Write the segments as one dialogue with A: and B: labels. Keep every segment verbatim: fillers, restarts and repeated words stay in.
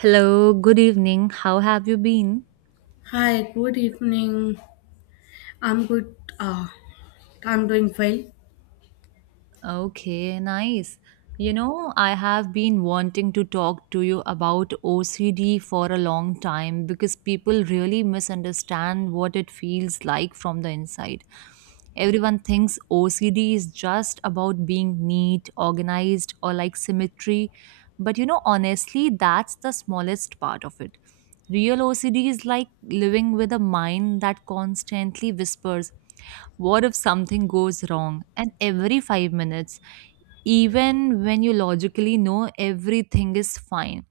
A: Hello, good evening. How have you been?
B: Hi, good evening. I'm good. Uh, I'm doing well.
A: Okay, nice. You know, I have been wanting to talk to you about O C D for a long time because people really misunderstand what it feels like from the inside. Everyone thinks O C D is just about being neat, organized, or like symmetry. But you know, honestly, that's the smallest part of it. Real O C D is like living with a mind that constantly whispers, "What if something goes wrong?" And every five minutes, even when you logically know everything is fine,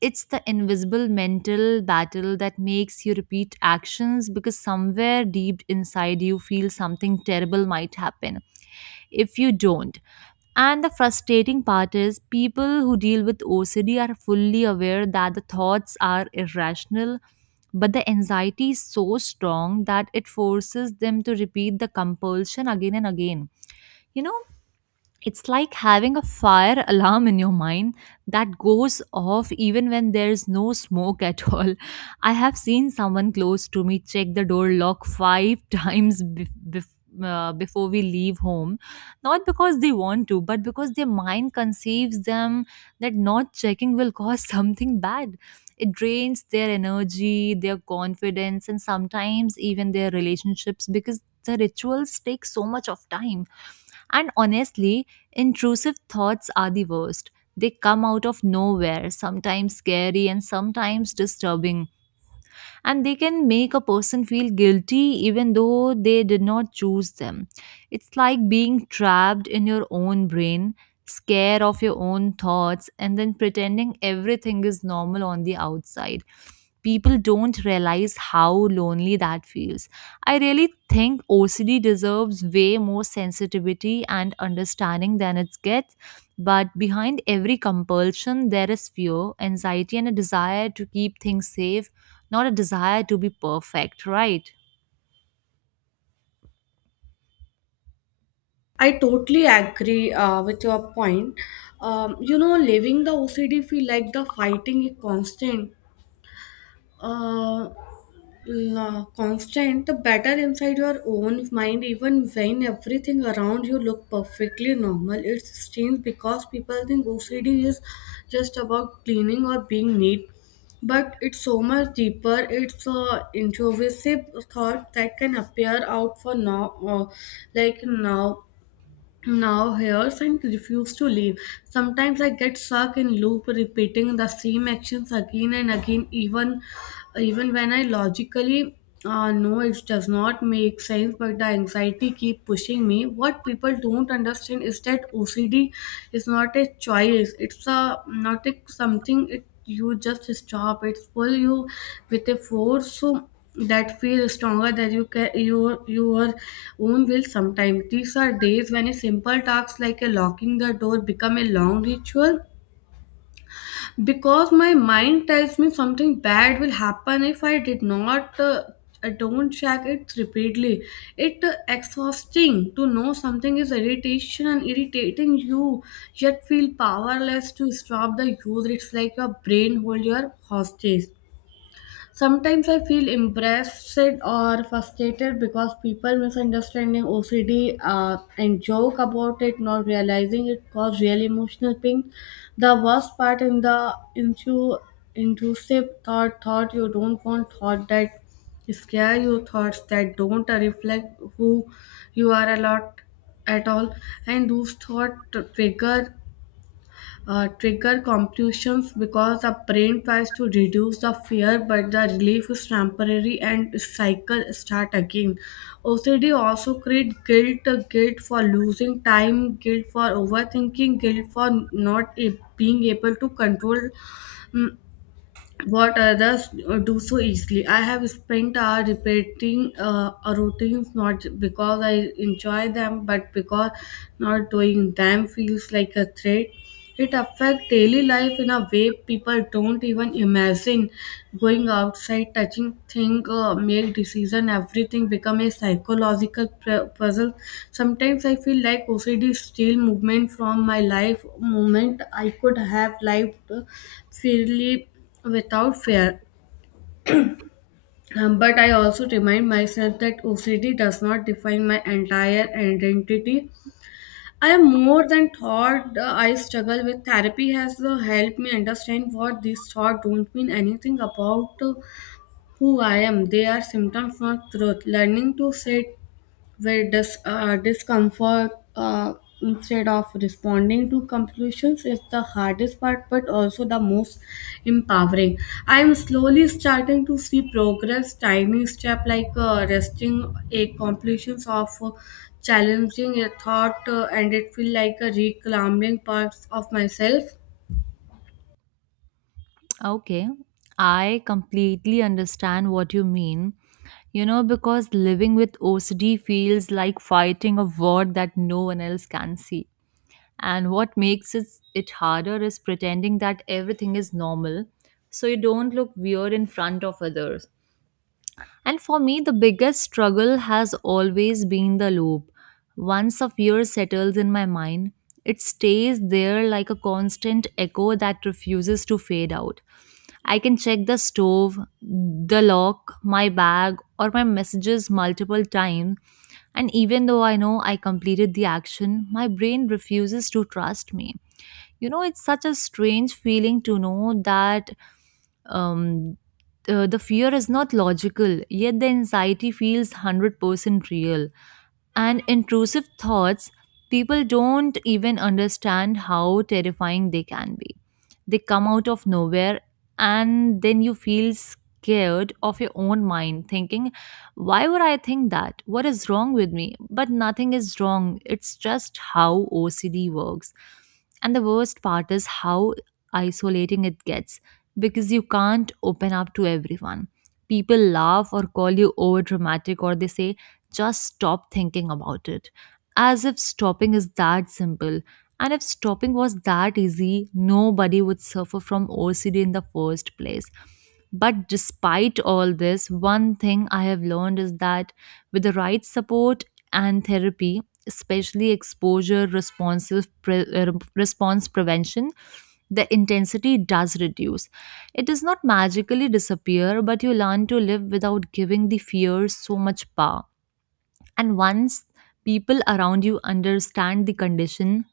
A: it's the invisible mental battle that makes you repeat actions because somewhere deep inside you feel something terrible might happen if you don't. And the frustrating part is people who deal with O C D are fully aware that the thoughts are irrational, but the anxiety is so strong that it forces them to repeat the compulsion again and again. You know, it's like having a fire alarm in your mind that goes off even when there's no smoke at all. I have seen someone close to me check the door lock five times bef- bef- uh, before we leave home. Not because they want to, but because their mind conceives them that not checking will cause something bad. It drains their energy, their confidence, and sometimes even their relationships because the rituals take so much of time, and honestly, intrusive thoughts are the worst. They come out of nowhere, sometimes scary and sometimes disturbing, and they can make a person feel guilty even though they did not choose them. It's like being trapped in your own brain, scared of your own thoughts, and then pretending everything is normal on the outside. People don't realize how lonely that feels. I really think O C D deserves way more sensitivity and understanding than it gets. But behind every compulsion, there is fear, anxiety, and a desire to keep things safe, not a desire to be perfect, right?
B: I totally agree uh, with your point. Um, you know, living the O C D feel like the fighting is constant uh, la- constant, the better inside your own mind, even when everything around you look perfectly normal. It's strange because people think O C D is just about cleaning or being neat, but it's so much deeper. It's a intrusive thought that can appear out for now, uh, like now. Now here's and refuse to leave. Sometimes I get stuck in loop repeating the same actions again and again, even even when I logically uh, know it does not make sense, but the anxiety keep pushing me. What people don't understand is that O C D is not a choice. It's a not a something it you just stop. It's pull you with a force. So that feel stronger than you can your your own will sometimes these are days when a simple task like a locking the door become a long ritual because my mind tells me something bad will happen if I did not uh, I don't check it repeatedly it uh, exhausting to know something is irritation and irritating you yet feel powerless to stop the use. It's like your brain hold your hostage. Sometimes I feel impressed or frustrated because people misunderstanding O C D, uh, and joke about it, not realizing it cause real emotional pain. The worst part in the into intrusive thought, thought you don't want, thought that scare you, thoughts that don't reflect who you are a lot at all, and those thought trigger uh, trigger compulsions because the brain tries to reduce the fear but the relief is temporary and cycle start again. OCD also create guilt, uh, guilt for losing time, guilt for overthinking, guilt for not a- being able to control mm, what others do so easily. I have spent hours repeating uh, routines not because I enjoy them, but because not doing them feels like a threat. It affects daily life in a way people don't even imagine. Going outside, touching things, uh, make decision, everything become a psychological pu- puzzle. Sometimes I feel like O C D steal movement from my life, moment I could have lived freely without fear. Um, But I also remind myself that O C D does not define my entire identity. I am more than thought uh, I struggle with. Therapy has uh, helped me understand what these thoughts don't mean anything about uh, who I am. They are symptoms, not truth. Learning to sit where dis- uh, discomfort uh, instead of responding to conclusions is the hardest part but also the most empowering. I am slowly starting to see progress, tiny step like uh, resting a completions of uh, challenging a thought, uh, and it feel like a reclaiming parts of myself.
A: Okay, I completely understand what you mean. You know, because living with O C D feels like fighting a war that no one else can see. And what makes it, it harder is pretending that everything is normal so you don't look weird in front of others. And for me, the biggest struggle has always been the loop. Once a fear settles in my mind, it stays there like a constant echo that refuses to fade out. I can check the stove, the lock, my bag, or my messages multiple times, and even though I know I completed the action, my brain refuses to trust me. You know, it's such a strange feeling to know that um, uh, the fear is not logical, yet the anxiety feels one hundred percent real. And intrusive thoughts, people don't even understand how terrifying they can be. They come out of nowhere, and then you feel scared of your own mind, thinking, "Why would I think that? What is wrong with me?" But nothing is wrong. It's just how O C D works. And the worst part is how isolating it gets because you can't open up to everyone. People laugh or call you over dramatic, or they say, "Just stop thinking about it." As if stopping is that simple. And if stopping was that easy, nobody would suffer from O C D in the first place. But despite all this, one thing I have learned is that with the right support and therapy, especially exposure responsive pre- uh, response prevention, the intensity does reduce. It does not magically disappear, but you learn to live without giving the fear so much power. And once people around you understand the condition,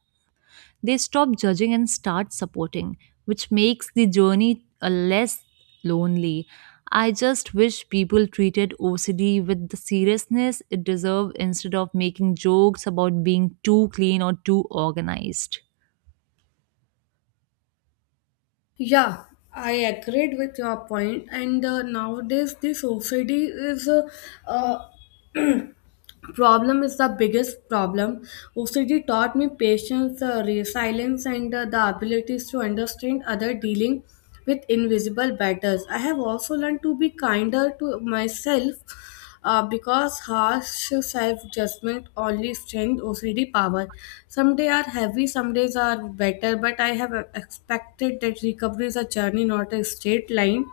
A: they stop judging and start supporting, which makes the journey uh, less lonely. I just wish people treated O C D with the seriousness it deserves instead of making jokes about being too clean or too organized.
B: Yeah, I agreed with your point. And uh, nowadays, the society is uh, uh, problem is the biggest problem. O C D taught me patience, uh, resilience, and uh, the abilities to understand other dealing with invisible battles. I have also learned to be kinder to myself uh, because harsh self-judgment only strengthens O C D power. Some days are heavy, some days are better, but I have expected that recovery is a journey, not a straight line.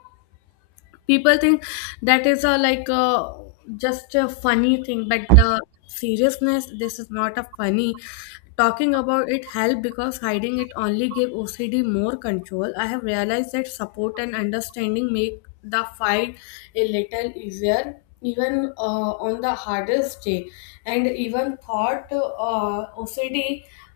B: People think that is a like a, just a funny thing but uh, seriousness this is not a funny. Talking about it help because hiding it only give OCD more control. I have realized that support and understanding make the fight a little easier, even uh, on the hardest day. And even thought uh, OCD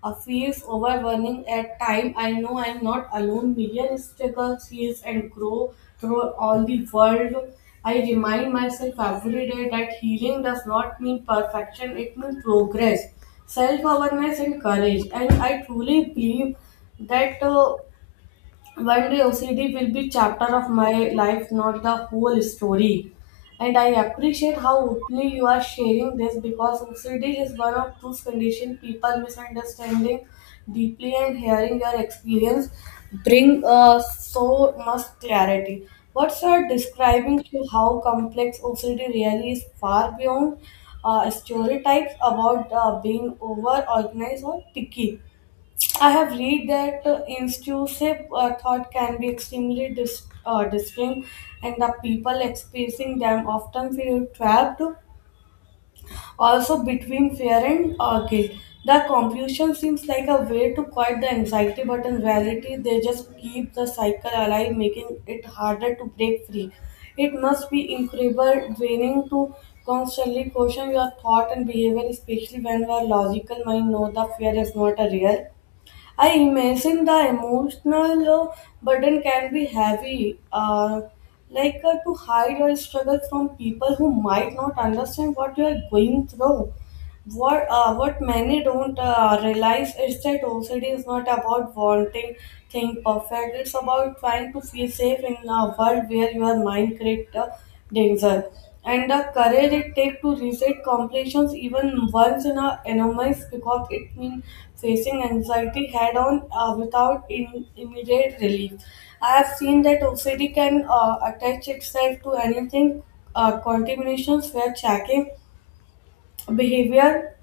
B: uh, feels overwhelming at time, I know I'm not alone, million struggles heals and grow through all the world. I remind myself every day that healing does not mean perfection, it means progress, self awareness, and courage. And I truly believe that. Uh, one day O C D will be chapter of my life, not the whole story. And I appreciate how openly you are sharing this because O C D is one of those conditions people misunderstanding deeply, and hearing your experience bring uh, so much clarity. What you are describing to how complex O C D really is far beyond uh, stereotypes about uh, being over organized or picky. I have read that uh, intrusive uh, thought can be extremely dis- uh, disturbing, and the people experiencing them often feel trapped, also between fear and uh, guilt. The confusion seems like a way to quiet the anxiety, but in reality, they just keep the cycle alive, making it harder to break free. It must be incredible draining to constantly question your thought and behavior, especially when your logical mind knows the fear is not a real. I imagine the emotional uh, burden can be heavy, uh, like uh, to hide your struggle from people who might not understand what you are going through. What uh, what many don't uh, realize is that O C D is not about wanting things perfect. It's about trying to feel safe in a world where your mind creates the danger. And the courage it takes to reset completions even once in a enormous because it means facing anxiety head on uh, without in- immediate relief. I have seen that O C D can uh, attach itself to anything, uh, contaminations where checking behavior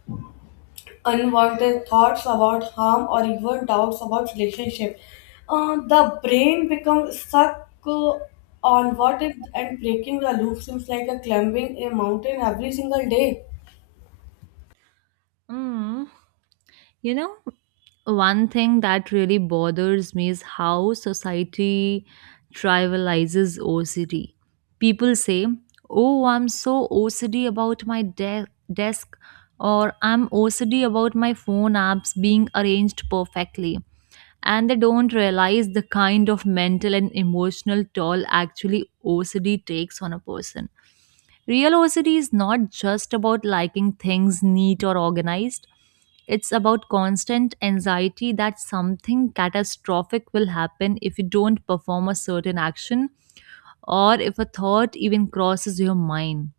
B: unwanted thoughts about harm or even doubts about relationship. Uh, the brain becomes stuck uh, on what if, and breaking the loop seems like a climbing a mountain every single day.
A: Mm. You know, one thing that really bothers me is how society trivializes O C D. People say, "Oh, I'm so O C D about my de- desk," or "I'm O C D about my phone apps being arranged perfectly." And they don't realize the kind of mental and emotional toll actually O C D takes on a person. Realosity is not just about liking things neat or organized. It's about constant anxiety that something catastrophic will happen if you don't perform a certain action or if a thought even crosses your mind.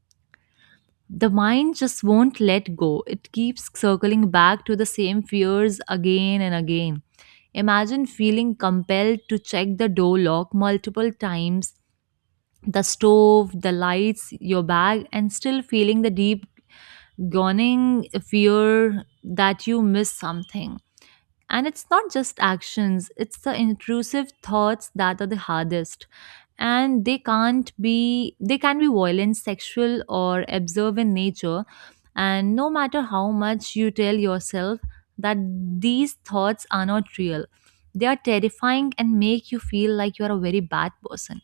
A: The mind just won't let go. It keeps circling back to the same fears again and again. Imagine feeling compelled to check the door lock multiple times, the stove, the lights, your bag, and still feeling the deep gawning fear that you miss something. And it's not just actions, it's the intrusive thoughts that are the hardest. And they can't be, they can be violent, sexual, or observe in nature. And no matter how much you tell yourself that these thoughts are not real, they are terrifying and make you feel like you are a very bad person.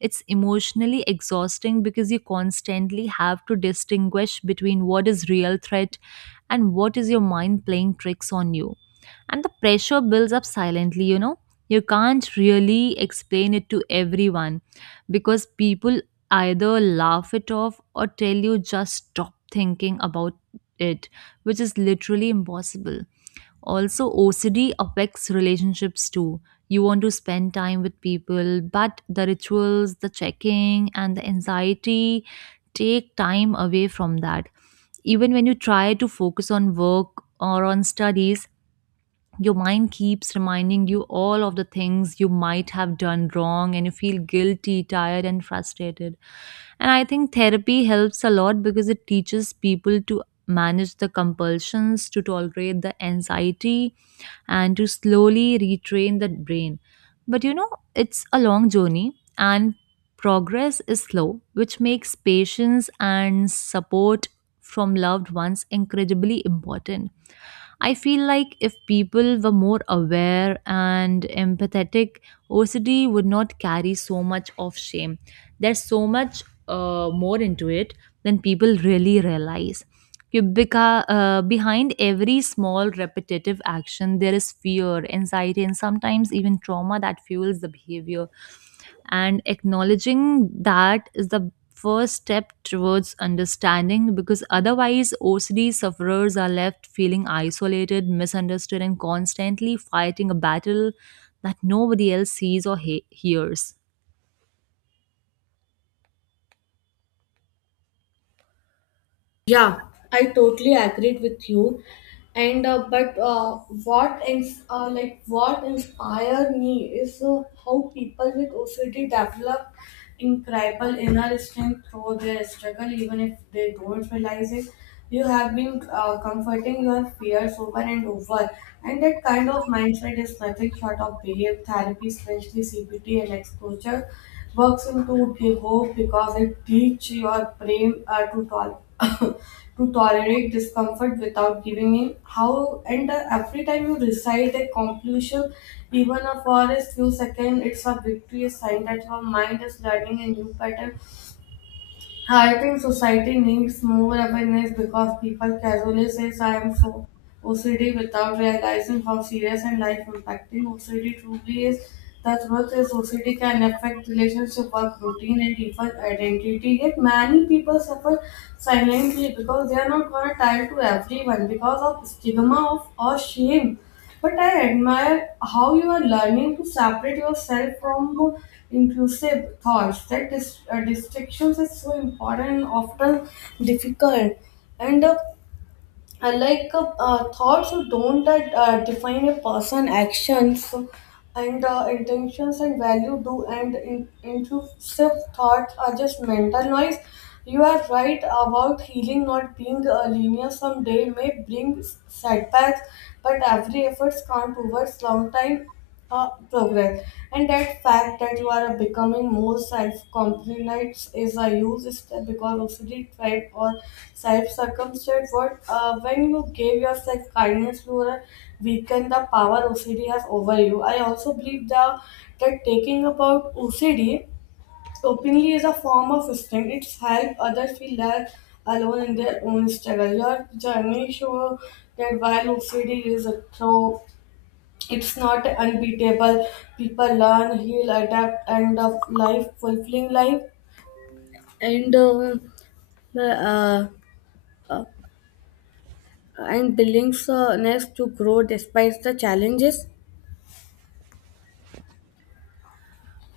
A: It's emotionally exhausting because you constantly have to distinguish between what is real threat and what is your mind playing tricks on you, and the pressure builds up silently. You know, you can't really explain it to everyone because people either laugh it off or tell you, "Just stop thinking about it," which is literally impossible. Also, OCD affects relationships too. You want to spend time with people, but the rituals, the checking, and the anxiety take time away from that. Even when you try to focus on work or on studies, your mind keeps reminding you all of the things you might have done wrong, and you feel guilty, tired, and frustrated. And I think therapy helps a lot because it teaches people to manage the compulsions, to tolerate the anxiety, and to slowly retrain the brain. But you know, it's a long journey, and progress is slow, which makes patience and support from loved ones incredibly important. I feel like if people were more aware and empathetic, O C D would not carry so much of shame. There's so much uh, more into it than people really realize. You beca- uh, behind every small repetitive action, there is fear, anxiety, and sometimes even trauma that fuels the behavior, and acknowledging that is the first step towards understanding, because otherwise O C D sufferers are left feeling isolated, misunderstood, and constantly fighting a battle that nobody else sees or he- hears.
B: Yeah, I totally agreed with you. And uh, but uh, what ins- uh, like what inspired me is uh, how people with O C D develop incredible inner strength through their struggle, even if they don't realize it. You have been uh, comforting your fears over and over, and that kind of mindset is nothing short of behavior therapy, especially C B T and exposure, works into give hope because it teaches your brain uh, to tol- to tolerate discomfort without giving in. How and uh, every time you recite a conclusion even a forest few seconds, it's a victory, a sign that her mind is learning a new pattern. I think society needs more awareness because people casually say, I am so O C D, without realizing how serious and life impacting O C D truly is. The truth is, O C D can affect relationship, work routine, and even identity. Yet, many people suffer silently because they are not gonna tell to everyone because of stigma of or shame. But I admire how you are learning to separate yourself from intrusive thoughts. That dis- uh, distractions is so important and often difficult. And uh, I like uh, uh, thoughts who don't that uh, define a person actions and uh, intentions and value do and in- intrusive thoughts are just mental noise. You are right about healing not being uh, linear. Some day may bring setbacks, but every effort can't over long time uh, progress. And that fact that you are becoming more self-confident is a huge step because O C D tribe or self-circumstance word, uh, when you give yourself kindness you are weaken the power O C D has over you. I also believe that that taking about O C D openly is a form of strength, it's help others feel less alone in their own struggle. Your journey show that while O C D is a throw, it's not unbeatable. People learn, heal, adapt, and of life, fulfilling life, and uh, uh, uh, and buildings uh, next to grow despite the challenges.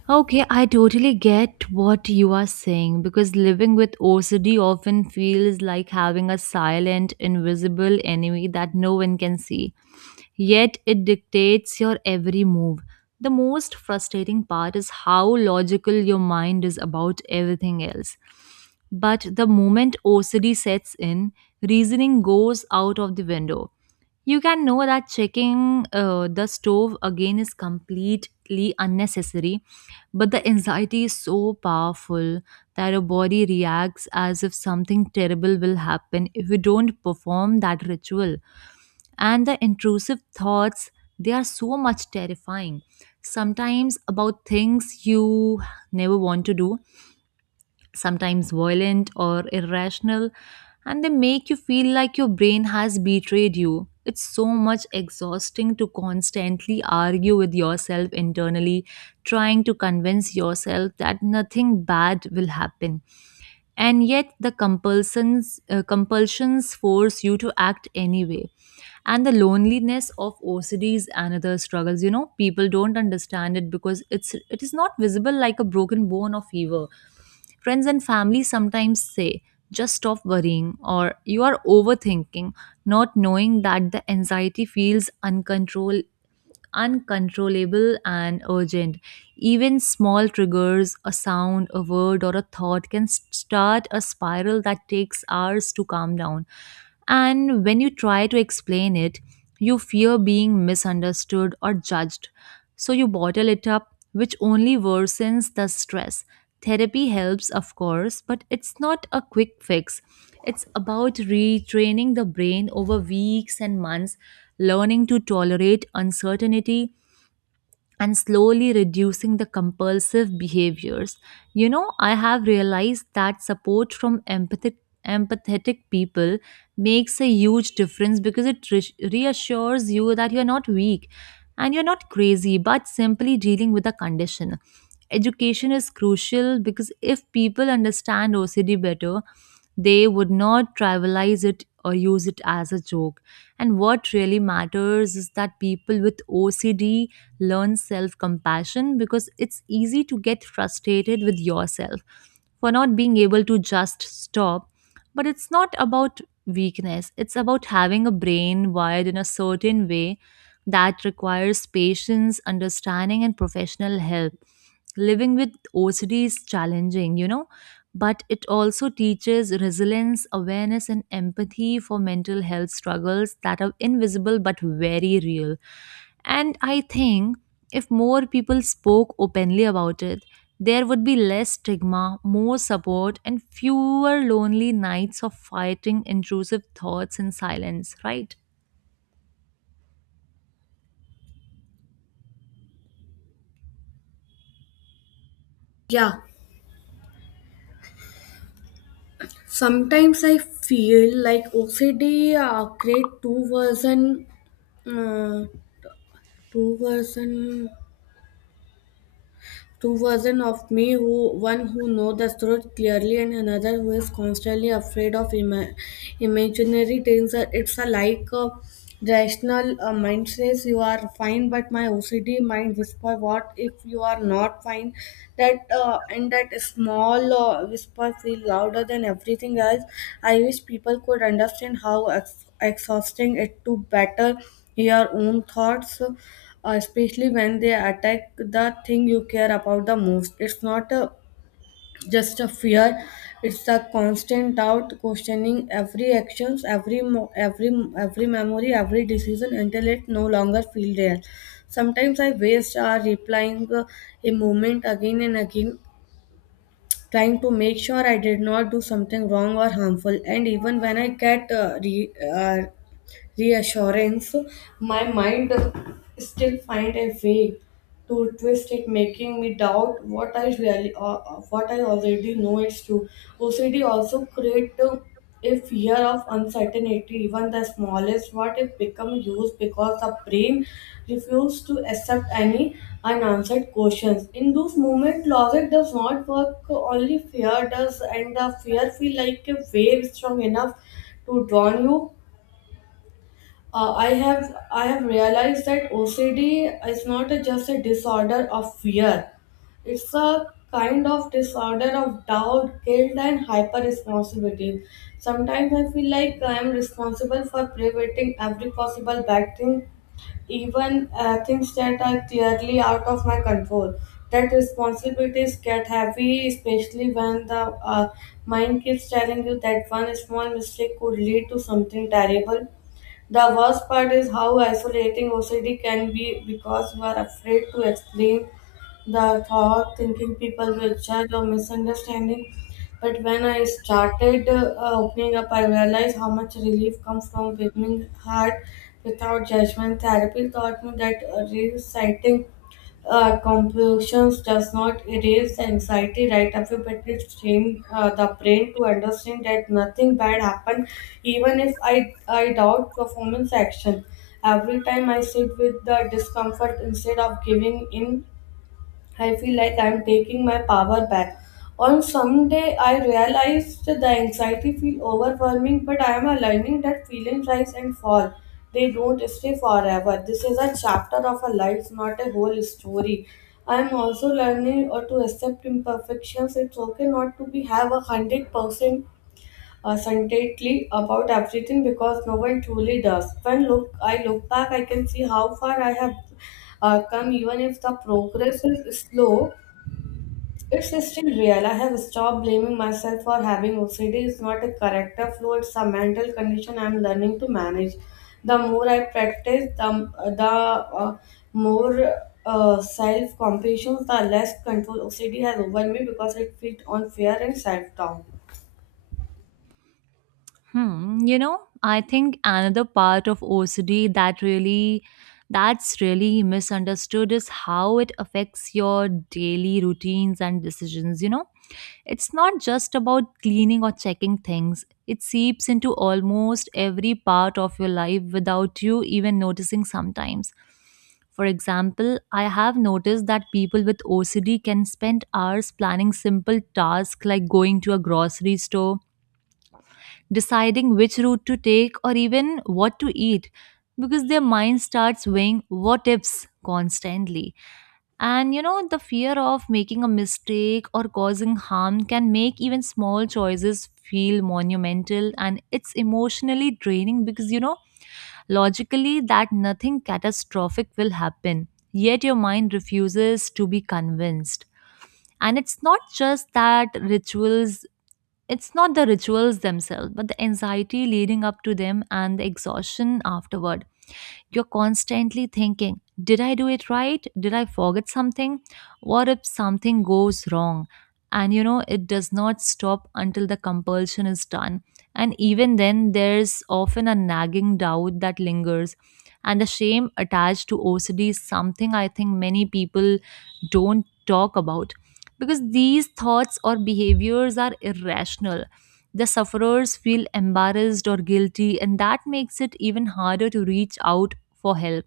A: Okay, I totally get what you are saying because living with O C D often feels like having a silent, invisible enemy that no one can see. Yet it dictates your every move. The most frustrating part is how logical your mind is about everything else. But the moment O C D sets in, reasoning goes out of the window. You can know that checking uh, the stove again is completely unnecessary, but the anxiety is so powerful that our body reacts as if something terrible will happen if we don't perform that ritual. And the intrusive thoughts, they are so much terrifying. Sometimes about things you never want to do, sometimes violent or irrational, and they make you feel like your brain has betrayed you. It's so much exhausting to constantly argue with yourself internally, trying to convince yourself that nothing bad will happen. And yet, the compulsions, uh, compulsions force you to act anyway. And the loneliness of O C D is another struggles, you know. People don't understand it because it's it is not visible like a broken bone or fever. Friends and family sometimes say, "Just stop worrying," or "You are overthinking," not knowing that the anxiety feels uncontrolled uncontrollable and urgent. Even small triggers, a sound, a word, or a thought can s- start a spiral that takes hours to calm down. And when you try to explain it, you fear being misunderstood or judged. So you bottle it up, which only worsens the stress. Therapy helps, of course, but it's not a quick fix. It's about retraining the brain over weeks and months, learning to tolerate uncertainty, and slowly reducing the compulsive behaviors. You know, I have realized that support from empathic, empathetic people makes a huge difference because it re- reassures you that you're not weak and you're not crazy, but simply dealing with a condition. Education is crucial because if people understand O C D better, they would not trivialize it or use it as a joke. And what really matters is that people with O C D learn self compassion, because it's easy to get frustrated with yourself for not being able to just stop. But it's not about weakness, it's about having a brain wired in a certain way that requires patience, understanding, and professional help. Living with O C D is challenging, you know, but it also teaches resilience, awareness, and empathy for mental health struggles that are invisible but very real. And I think if more people spoke openly about it, there would be less stigma, more support, and fewer lonely nights of fighting intrusive thoughts in silence, right?
B: Yeah, sometimes I feel like O C D uh, create two version, uh, two version Two versions of me, who one who knows the truth clearly and another who is constantly afraid of ima- imaginary danger. It's a like a rational uh, mind says you are fine, but my O C D mind whisper what if you are not fine. That uh, and that small uh, whisper feel louder than everything else. I wish people could understand how ex- exhausting it to better your own thoughts, uh, especially when they attack the thing you care about the most. It's not a, just a fear; it's a constant doubt, questioning every actions, every mo- every every memory, every decision until it no longer feels real. Sometimes I waste hour replying uh, a moment again and again, trying to make sure I did not do something wrong or harmful. And even when I get uh, re- uh, reassurance, my mind still find a way to twist it, making me doubt what I really uh, uh, what I already know is true. O C D also create uh, a fear of uncertainty, even the smallest what it become used because the brain refuses to accept any unanswered questions. In those moments, logic does not work, only fear does, and the fear feel like a wave strong enough to drown you. uh, I have I have realized that O C D is not a- just a disorder of fear. It's a kind of disorder of doubt, guilt, and hyper responsibility. Sometimes I feel like I am responsible for preventing every possible bad thing, even uh, things that are clearly out of my control. That responsibilities get heavy, especially when the uh, mind keeps telling you that one small mistake could lead to something terrible. The worst part is how isolating O C D can be because you are afraid to explain the thought, thinking people will judge or misunderstanding. But when I started uh, opening up, I realized how much relief comes from becoming hard without judgment. Therapy taught me that uh, reciting uh, compulsions does not erase anxiety right away, but it trains uh, the brain to understand that nothing bad happened, even if I, I doubt performance action. Every time I sit with the discomfort instead of giving in, I feel like I'm taking my power back. On some day, I realized that the anxiety feel overwhelming, but I am learning that feelings rise and fall. They don't stay forever. This is a chapter of a life, not a whole story. I am also learning or to accept imperfections. It's okay not to be have a hundred percent assuntedly about everything because no one truly does. When look I look back, I can see how far I have uh, come, even if the progress is slow. It's still real. I have stopped blaming myself for having O C D. It's not a character flaw; it's a mental condition I'm learning to manage. The more I practice, the the uh, more uh, self compassion, the less control O C D has over me because it feeds on fear and self doubt.
A: Hmm, you know, I think another part of O C D that really that's really misunderstood is how it affects your daily routines and decisions, you know. It's not just about cleaning or checking things. It seeps into almost every part of your life without you even noticing sometimes. For example, I have noticed that people with O C D can spend hours planning simple tasks like going to a grocery store, deciding which route to take or even what to eat, because their mind starts weighing what ifs constantly. And you know, the fear of making a mistake or causing harm can make even small choices feel monumental, and it's emotionally draining because you know, logically, that nothing catastrophic will happen. Yet your mind refuses to be convinced. And it's not just that rituals it's not the rituals themselves, but the anxiety leading up to them and the exhaustion afterward. You're constantly thinking, did I do it right? Did I forget something? What if something goes wrong? And you know, it does not stop until the compulsion is done. And even then, there's often a nagging doubt that lingers. And the shame attached to O C D is something I think many people don't talk about because these thoughts or behaviors are irrational. The sufferers feel embarrassed or guilty, and that makes it even harder to reach out for help.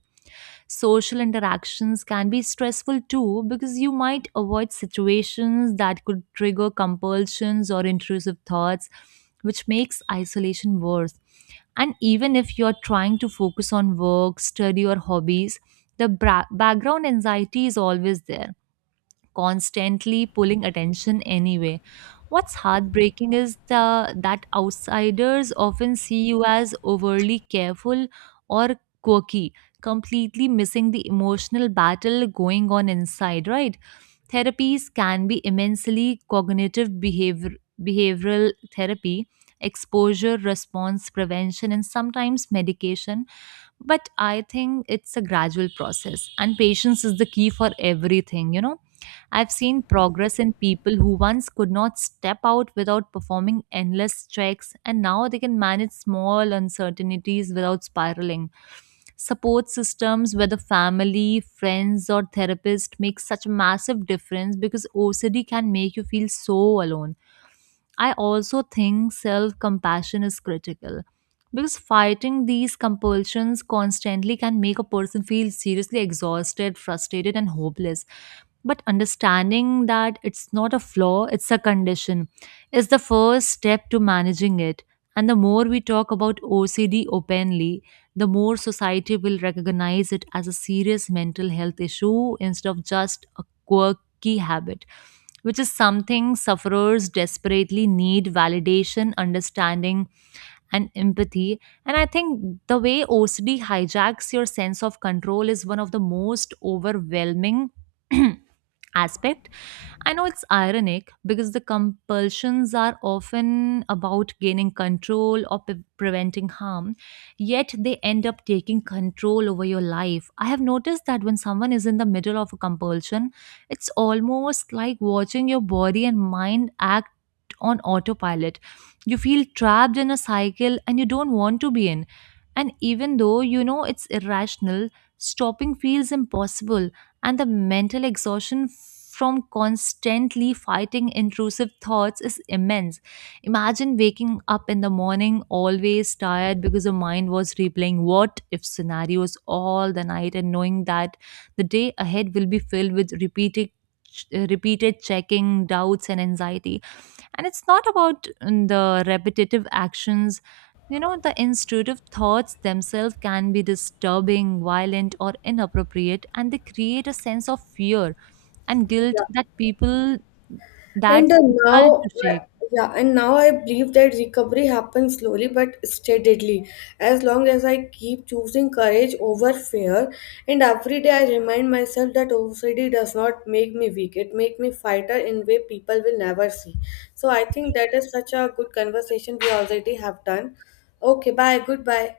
A: Social interactions can be stressful too, because you might avoid situations that could trigger compulsions or intrusive thoughts, which makes isolation worse. And even if you're trying to focus on work, study, or hobbies, the bra- background anxiety is always there, constantly pulling attention anyway. What's heartbreaking is the that outsiders often see you as overly careful or quirky, completely missing the emotional battle going on inside, right? Therapies can be immensely cognitive behavior behavioral therapy, exposure response prevention, and sometimes medication, but I think it's a gradual process and patience is the key for everything, you know. I've seen progress in people who once could not step out without performing endless checks, and now they can manage small uncertainties without spiraling. Support systems, whether family, friends, or therapist, make such a massive difference because O C D can make you feel so alone. I also think self compassion is critical because fighting these compulsions constantly can make a person feel seriously exhausted, frustrated, and hopeless. But understanding that it's not a flaw, it's a condition, is the first step to managing it. And the more we talk about O C D openly, the more society will recognize it as a serious mental health issue instead of just a quirky habit, which is something sufferers desperately need: validation, understanding, and empathy. And I think the way O C D hijacks your sense of control is one of the most overwhelming aspect. I know it's ironic because the compulsions are often about gaining control or pre- preventing harm, yet they end up taking control over your life. I have noticed that when someone is in the middle of a compulsion, it's almost like watching your body and mind act on autopilot. You feel trapped in a cycle and you don't want to be in. And even though you know it's irrational, stopping feels impossible, and the mental exhaustion from constantly fighting intrusive thoughts is immense. Imagine waking up in the morning always tired because your mind was replaying what if scenarios all the night, and knowing that the day ahead will be filled with repeated uh, repeated checking, doubts, and anxiety. And it's not about mm, the repetitive actions. You know, the intuitive thoughts themselves can be disturbing, violent, or inappropriate, and they create a sense of fear and guilt that people
B: And
A: that's
B: uh,
A: difficult to
B: now, I-
A: shake.
B: yeah, and now I believe that recovery happens slowly but steadily. As long as I keep choosing courage over fear, and every day I remind myself that O C D does not make me weak. It makes me fighter in way people will never see. So I think that is such a good conversation we already have done. Okay, bye. Goodbye.